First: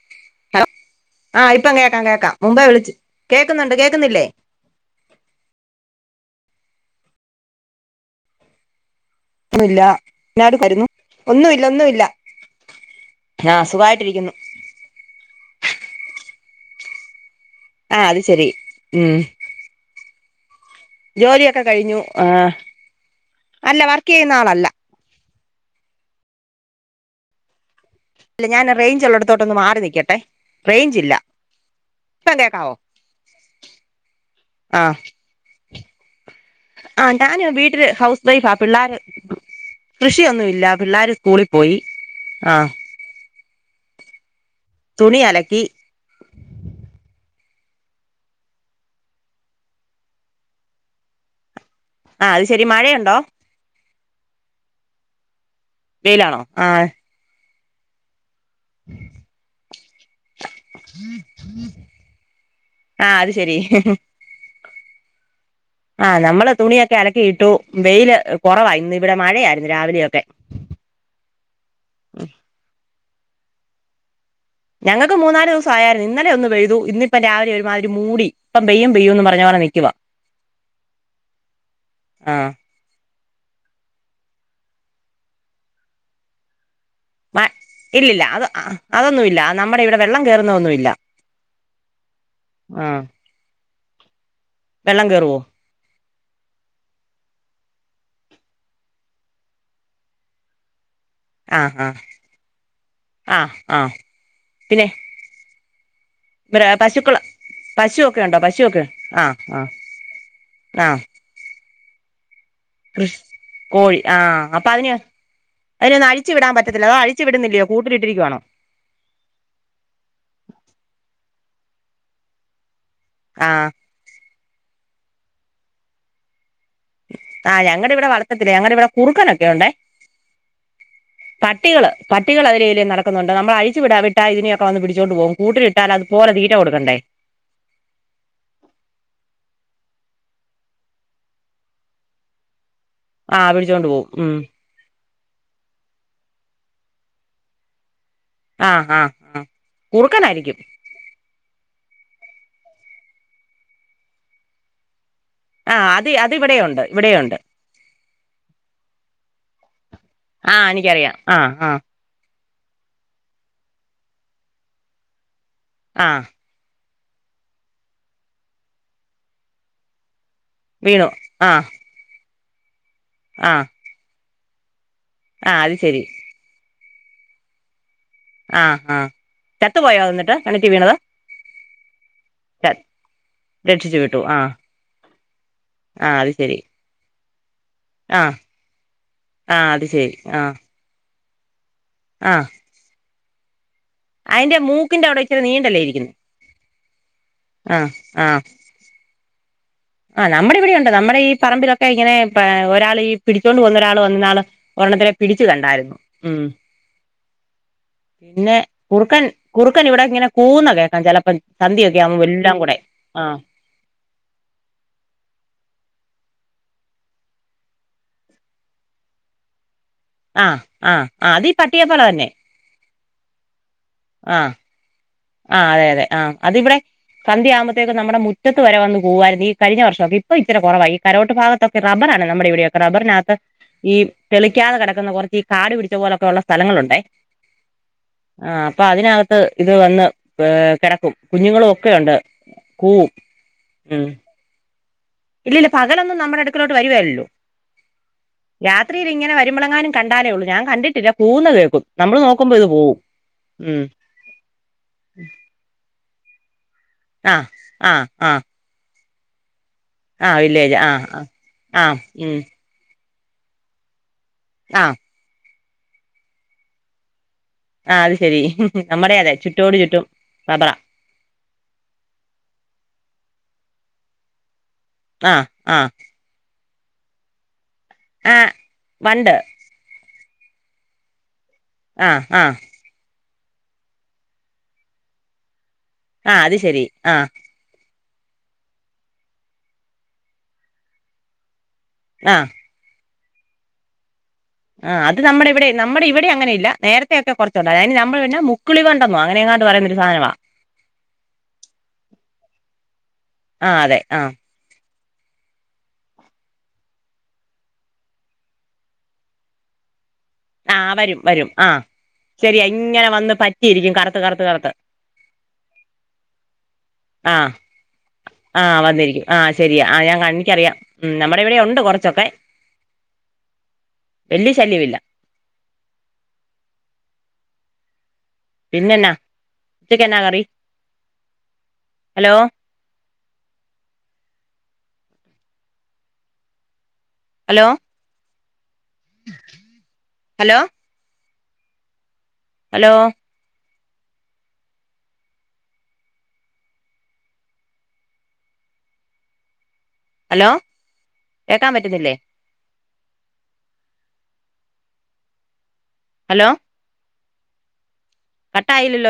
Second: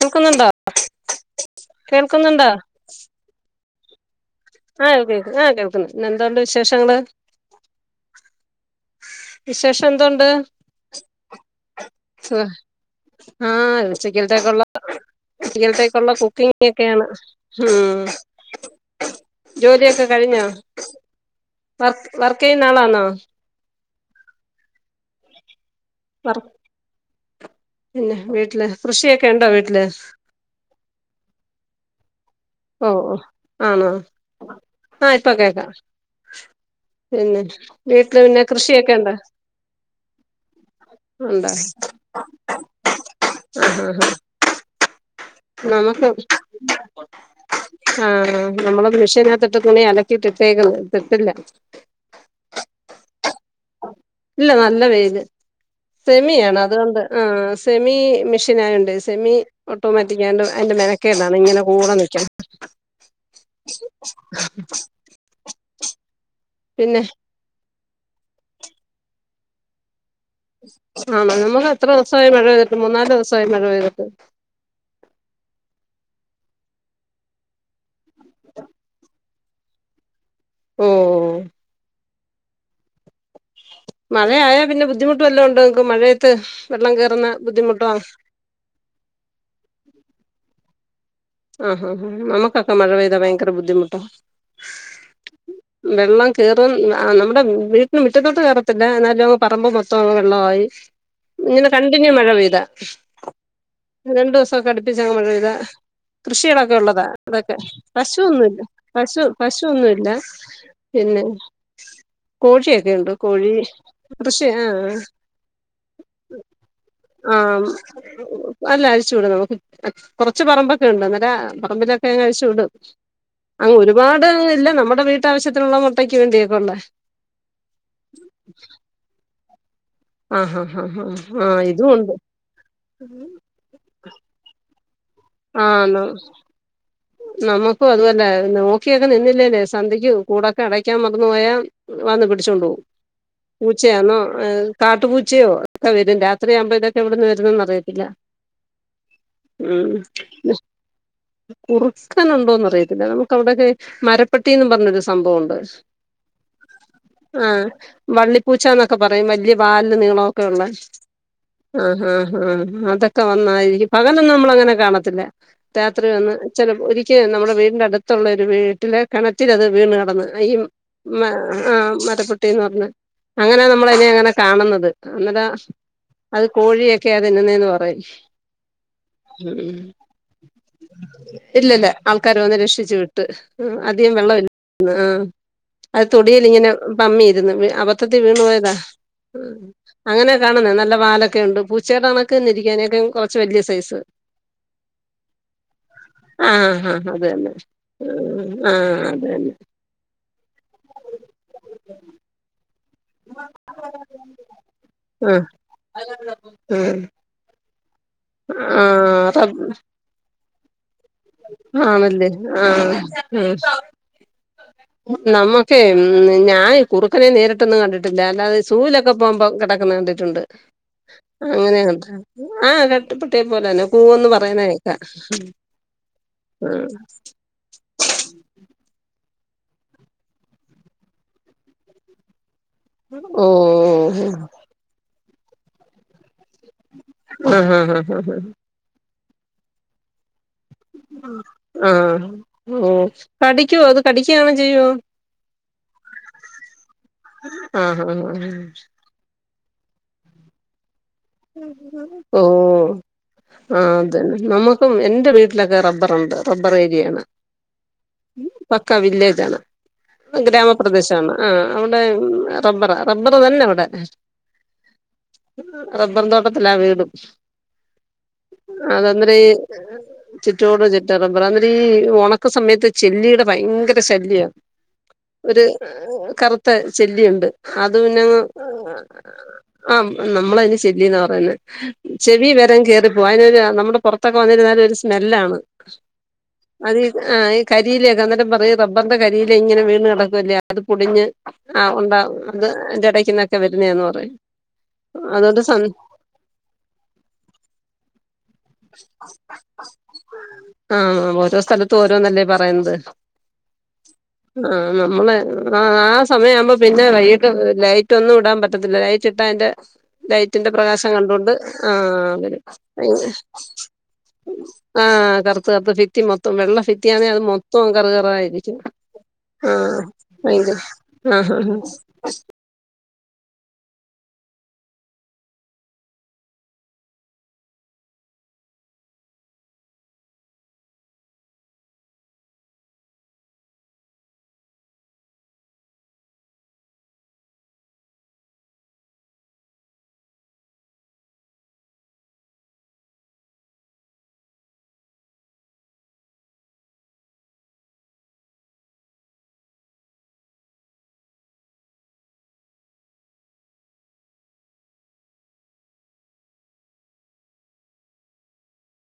കേൾക്കുന്നുണ്ടോ ഹലോ ആ ഇപ്പം കേക്കാം കേക്കാം കേൾക്കുന്നുണ്ടോ മുമ്പേ വിളിച്ചു കേൾക്കുന്നുണ്ട് കേൾക്കുന്നില്ലേ ആഹ് കേക്ക ആഹ് കേൾക്കുന്നുണ്ട് എന്തോ ഒണ്ട് വിശേഷങ്ങള് ഒന്നുമില്ല വിശേഷം എന്തോണ്ട് എന്നാടുക്കായിരുന്നു ഒന്നുമില്ല ഒന്നുമില്ല ആഹ് ഉച്ചഖ്യൽത്തേക്കുള്ള ഉച്ചക്കൽത്തേക്കുള്ള കുക്കിംഗ് ഒക്കെയാണ് ആഹ് അത് ശരി ഉം ജോലി ഒക്കെ കഴിഞ്ഞോ? ജോലിയൊക്കെ കഴിഞ്ഞു വർക്ക് ആ വർക്ക് ചെയ്യുന്ന ആളാണോ അല്ല വർക്ക് ചെയ്യുന്ന ആളല്ല. പറ പിന്നെ അല്ല വീട്ടില് കൃഷിയൊക്കെ ഉണ്ടോ വീട്ടില്. റെയിഞ്ച് ഇല്ല. ഇപ്പം കേക്കാവോ ഓ ഓ ആണോ ആഹ് ആ ഇപ്പൊ കേക്കാം. ആഹ് പിന്നെ ഞാന് വീട്ടില് പിന്നെ കൃഷിയൊക്കെണ്ടോ? കൃഷിയൊന്നുഇല്ല പിള്ളേർ സ്കൂളിൽ പോയി ആഹ. ആഹ ആ ഹ തുണി അലക്കി. നമുക്ക് ആഹ നമ്മള് മെഷീനത്തി ഇട്ട് തുണി അലക്കിട്ടട്ടേക്ക ഇട്ടില്ല. ആ അത് ശരി മഴയുണ്ടോ? ഇല്ല നല്ല വെയില് വെയിലാണോ സെമിയാണ് ആഹ് അതുകൊണ്ട്. ആ സെമി മെഷീൻ ആയുണ്ട് സെമി. ണ്ട് അതിന്റെ മെനക്കേടാണ് ഇങ്ങനെ കൂടെ നിക്കും. ആഹ് അത് ശരി ആഹ് നമ്മള് തുണിയൊക്കെ പിന്നെ അലക്കിയിട്ടു വെയില് കുറവായി ഇന്ന് ഇവിടെ മഴയായിരുന്നു. രാവിലെയൊക്കെ. ആണ് നമുക്ക് എത്ര ദിവസമായി മഴ പെയ്തിട്ട് മൂന്നാല് ദിവസമായി മഴ പെയ്തിട്ട്. ഞങ്ങൾക്ക് മൂന്നാല് ദിവസം ആയാര്ന്നു ഇന്നെലെ ഒന്ന് പെഴുതു ഇന്ന് ഇപ്പം രാവിലെ ഒരുമാതിരി മൂടി ഇപ്പം പെയ്യും പെയ്യും എന്ന് പറഞ്ഞങ്ങ് നിക്കുവാ. [inaudible] ഉം ഉം.. ആഹ് മഴയായൽ പിന്നെ ബുദ്ധിമുട്ട് വല്ലതും ഉണ്ടോ ചോയ്ക്കും മഴയത്ത് വെള്ളം കെ ഇല്ലില്ല അത് അതൊന്നും ഇല്ല നമ്മുടെ ഇവിടെ വെള്ളം കയറുന്നതൊന്നുഇല്ല. ആഹ് ആ അമ്മക്കെക്കെ മഴ പെയ്താ ഭയങ്കര ബുദ്ധിമുട്ടാ. വെള്ളം കേറൂവോ? വെള്ളം കെറും നമ്മുടെ വീട്ടന് മുറ്റത്തോട്ട് കയറത്തില്ല എന്നാലും പറമ്ബ് മൊത്തം ങ് വെള്ള മായി. [inaudible] ആ ഇങ്ങനെ ആ കണ്ടിന്യൂ മഴ പെയ്താ ആ ആ രണ്ടു ദിവസംക്കെ പിന്നെ അടുപ്പിച്ചങ്ങ് മഴ പെയ്താ. പക്ഷികളൊക്കെ ഉള്ളതാ പശുക്കൾ അതൊക്കെ പശുവൊക്കെ ഉണ്ടോ പശുന്നുല്ല പശുവൊക്കെ പശു ആ ആ പശുന്നുല്ല ആ പിന്നെ. പിന്നെ കോഷിക്കെയുണ്ട് കൃഷി കോഴി കൃഷി ആ. അതിനൊ ഒന്ന് അിഴിച്ചു വിടാൻ പറ്റത്തില്ല അതോ അഴിച്ച് ആ വിടുന്നില്ലെ കൂട്ടിലിട്ടിരിക്കയാണോ.. അല്ല അഴിച്ചു വിടും നമുക്ക് കുറച്ച് പറമ്പൊക്കെ ഉണ്ട് ഇന്നലെ പറമ്പിലൊക്കെ അങ്ങ് അഴിച്ചു വിടും. ആ അങ്ങ് ഒരുപാട് ഇല്ല നമ്മുടെ വീട്ടാവശ്യത്തിനുള്ള മുട്ടയ്ക്ക് വേണ്ടിയൊക്കെ ഉള്ളേ. ആ ഞുടെ ഇവിടെ വളർത്തത്തില്ലാ ഞങ്ങളുടെ ഇവിടെ കുറുക്കനൊക്കെ ഉണ്ടെ.. ആ ഹാ ഹാ ഹാ ആ പട്ടികള് ഇതും ഉണ്ട് പട്ടികൾ അതിലെ ഇതിലെ നടക്കുന്നുണ്ട് നമ്മൾ അഴിച്ചു വിടാൻ വേണ്ടി. ഇതിനൊക്കെ വന്ന് പിടിച്ചോണ്ട് പോകും കൂട്ടിലിട്ടാൽ അത് പോല തീറ്റ കൊടുക്കണ്ടേ.. നമ്മുക്കും അതുതന്നെ നോക്കിയൊക്കെ നിന്നില്ലേല്ലേ സന്ദ്യക്ക് കൂടൊക്കെ അടയ്ക്കാൻ മറന്ന് പോയാ.. വന്നു പിടിച്ചോണ്ട് പോക്കും ആഹ് പിടിച്ചോണ്ട് പോവും പൂച്ചയാന്നോ. ഉം കാട്ടുപൂച്ചയോ ഒക്കെ വരും രാത്രി ആവുമ്പോതൊക്കെ എവിടന്ന് വരുന്നെന്ന് അറിയത്തില്ല. ആഹ് ആഹ് ആഹ് ഉം. കുറുക്കനായിരിക്കും കുറുക്കാനുണ്ടോ അറിയത്തില്ല നമുക്ക് അവിടെയൊരു മരപ്പട്ടിന്ന് പറഞ്ഞൊരു സംഭവംണ്ട്. ആ അത് അത് ഇവിടെ ഉണ്ട് ഇവിടെയുണ്ട്. ആഹ്. വള്ളിപ്പൂച്ച എന്നൊക്കെ പറയും വലിയ വാല്ല് നീളോ. ഓകെ ആഹ് യുള്ളെ എനിക്കറിയാം ആഹ് ആഹ് ആഹ ആഹ ആഹ അതൊക്ക. ഒക്കെ വന്നായിരിക്കും പകലെന്നും നമ്മള് അങ്ങനെ കാണത്തില്ല രാത്രി ആഹ് വന്ന്. ചിലപ്പോ ഒരിക്കെ നമ്മുടെ വീടിന്റെ അടുത്തുള്ള ഒരു വീട്ടിലെ കിണറ്റിലത് വീണ് കിടന്ന് അയ.. വീണു മ ആഹ് ആഹ മരപ്പട്ടിന്ന് പറഞ്ഞ അങ്ങനാ ആഹ് നമ്മളതിനെ അങ്ങനെ കാണുന്നത്. ന്നട്ടെ ആഹ് അത് ശരി അത് കോഴിയൊക്കെയ തിന്നുന്നേന്ന് പറയും. ആഹ് ആഹ് ചത്ത് പോയോ എന്നിട്ട്ത് കിണറ്റി വീണത്. ഇല്ലല്ല ആൾക്കാര് വന്ന് രക്ഷിച്ചു വിട്ട് രക്ഷിച്ചു അധികം വിട്ടു വെള്ളംല്ല ആഹ് ന്ന് ആഹ്‌.. അത് ആഹ് ശരി തൊടിയിലിങ്ങനെ പമ്മിയിരുന്ന് അവ.. ദ്ധത്തി ആഹ് വീണു പോയതാ. ആഹ് അത് ശരി അങ്ങനെ ആഹ് കാണുന്നെ. നല്ല വാലൊക്കെ ഉണ്ട്.. പൂച്ചടെ കണക്കന്നെ ഇരിക്കഅയ്നെക്കാളും കൊർച്ച് വല്യ സൈസ്.. അയ്ന്റെ മൂക്കിന്റവിടെ ഇച്ചിരി നീണ്ടല്ലേ ഇരിക്കുന്നെ.. ആഹ്‌ ഹാഹ അത് തന്നെ.. ആഹ്‌ ആഹ്‌. ആഹ്‌ അത് തന്നെ.. ആഹ്‌ നമ്മുടെ ഇവിടെയുണ്ട് നമ്മുടെ ഈ പറമ്പിലൊക്കെ ഇങ്ങനെ പ്പാ ഒരാളീ.. പിടിച്ചോണ്ട് പോന്ന ഒരാൾ വന്ന്ന്നാള് ഒരെണ്ണത്തിനെ പിടിച്ചു കണ്ടായിരുന്നു ഉം.. പിന്നെ ആ കുറുക്കൻ ആ കുറുക്കനിവിടെക്കെങ്ങനെ കൂവുന്നെ കേക്കാം ചെലപ്പോ.. വരും. ആ സന്ധയൊക്കെ ആവുമ്പോ ആണല്ലേ എല്ലാം ആ കൂടെ ആഹ്‌.. നമ്മുക്കെ ഉം ഞാൻ കുറുക്കനെ നേരിട്ടൊന്നും കണ്ടിട്ടില്ല അല്ലാതെ.. സൂലൊക്കെ പോകുമ്പോ കെടക്കുന്നെ കണ്ടിട്ടുണ്ട് ആഹ് ആഹ് ആഹ് അത് ഈ അങ്ങനെയ പട്ടിയെപ്പോലെ കണ്ടിട്ടുണ്ട്.. തന്നെ ആഹ് നട്ട്പ്പട്ടിയ പോലെന്നെ കൂവന്ന് പറയിന്നത കേൾക്കാം.. ആഹ്‌ അതെ അതെ ആഹ് അതിവിടെ സന്ധ്യ ആകുമ്പ.. റ്റേത് നമ്മടെ മുറ്റത്ത്‌ വരെ വന്ന് പോവായിരുന്നീ കഴിഞ്ഞ വർ ഷൊകെ ഇപ്പ ഇത്തിര കൊറവാ ഈ കരോട്ട് ഭാഗത്തൊക്കെ റബ്ബറാണ് നമ്മുടെ വിടെയോ റബറിനകത്ത്, ഓ ഈ തെളിക്കാതെ കെടക്കുന്ന, കുറച്ച് ഈ കാടു പിടിച്ച പോലൊക്കെ ഉള്ള സ്ഥലങ്ങളുണ്ടേ, ആ ആ ആ ആ ആഹ് അപ്പതിനകത്ത് ഇത്, വന്ന് ഏഹ് കെട ആഹ്, ഓഹ് കടിക്കുവോ, അത് ഉം കടിക്കയാണം, ചെയ്യുവോ ഇല്ലില്ല പകലൊന്നും, നമ്മുടെ അടുക്കലോട്ട്, വരുവേലല്ലോ ആഹ് ആഹ് ആഹ് രാത്രി ത്രിലിങ്ങനെ വരുമ്പളെങ്ങാനും, കണ്ടാലേഒള്ളൂ, ഞാൻ കണ്ടില്ല കൂവുന്ന കേക്കും, നമ്മള് നോക്കുമ്പോ, ഇത് പോവും ഉം. ത് ന്നെ, നമുക്കും എന്റെ വീട്ടിലൊക്കെ റബ്ബറുണ്ട് റബ്ബർ ഏരിയയാണ്.. ആ ആ ആ പക്കാ വില്ലേജാണ്. ആ ഉം വില്ലേജ് ആ ഗ്രാമപ്രദേശാണ് ആ അവിടെ.. റബ്ബറാ, റബ്ബറ് തന്നവിടെ. ആഹ്. റബ്ബർ തോട്ടത്തിലാ, വീടും. ആ അത് ശരി നമ്മുടെ അതെ [unintelligible] ചുറ്റോട് ചുറ്റും റബറാ ചിറ്റോടു ചി [unintelligible] ഒണക്ക സമയത്ത് ചെല്ലീടെ ഭയങ്കര ശല്യാ. ആ ഒര്, ആ കറുത്ത ചെല്ലിയുണ്ട്, അത് ആ പിന്നങ്ങ് വണ്ട് ആഹ് നമ്മളതിന് ചെല്ലീന്ന പറയ്ന്നെ ആ ആ ചെവി വരം കേറി പൂവ, അയ്നൊരു, നമ്മുടെ പുറത്തൊക്കെ വന്നിരുന്നാല് ഒരു സ്മെല്ലാണ്, ആ ശരി അത് ആ ഇ കരിയിലേക്ക, അന്നേരം പറയും റബറിന്റെ, കരിയില ഇങ്ങനെ വീണ് കിടക്കുവല്ലേ, അത് പൊടിഞ്ഞ് ആഹ്, ഉണ്ടാവും ആ അത് ജടക്കന്നൊക്കെ, വരുന്നെയാന്ന് പറയും ആഹ്, അത് നമ്മടെ അതുകൊണ്ട് ഇവിടെ, സം നമ്മടെ ഇവിടെ അങ്ങനെ ഇല്ല നേരത്തെഒക്കെ, കുറച്ചുണ്ട, അതി നമ്മള്ന്ന ക്കുളികണ്ടെന്നോ, അങ്ങെനെ എങ്ങാണ്ട് പറയുന്ന ഒരു സാധനവാ. ആഹ്, ഓരോ സ്ഥലത്തും, ഓരോന്നല്ലേ പറയുന്നത്. ആഹ് അതെ ആഹ്. ആഹ്, നമ്മളെ ആഹ് ആഹ് സമയ ആവുമ്പോ, പിന്നെ വൈകിട്ട് ലൈറ്റൊന്നു ഇടാൻ പറ്റത്തില്ല, ലൈറ്റ് റ്റിട്ട അയ്ന്റെ, ലൈറ്റിന്റെ ആ പ്രകാശം വരും വരും കണ്ടൊണ്ട് ആഹ് വരും രിക്കും, കറത്ത് കറത്ത് കറത്ത് ആഹ്, കറുത്ത് അപ്പൊ ഫിത്തി മൊത്തം, വെള്ള ഫിത്തി ആണേ അത് മൊത്തം, കറ് കറായിരിക്കും. ആഹ്, ശരിയ ആ ഞാൻ കൺ എനിക്കറിയാം, ഉം നമ്മുടെ ഇവിടെ ആഹാ ഉണ്ട് കുറച്ചൊക്കെ വല്യ ശല്യവില്ല. പിന്നെന്നാ, ഉച്ചക്കെന്നാ കറി hello? Hello. Hello. Hello. Hello, കേക്കാൻ പറ്റുന്നില്ലേ. ഹലോ. കട്ടായില്ലല്ലോ ഞാ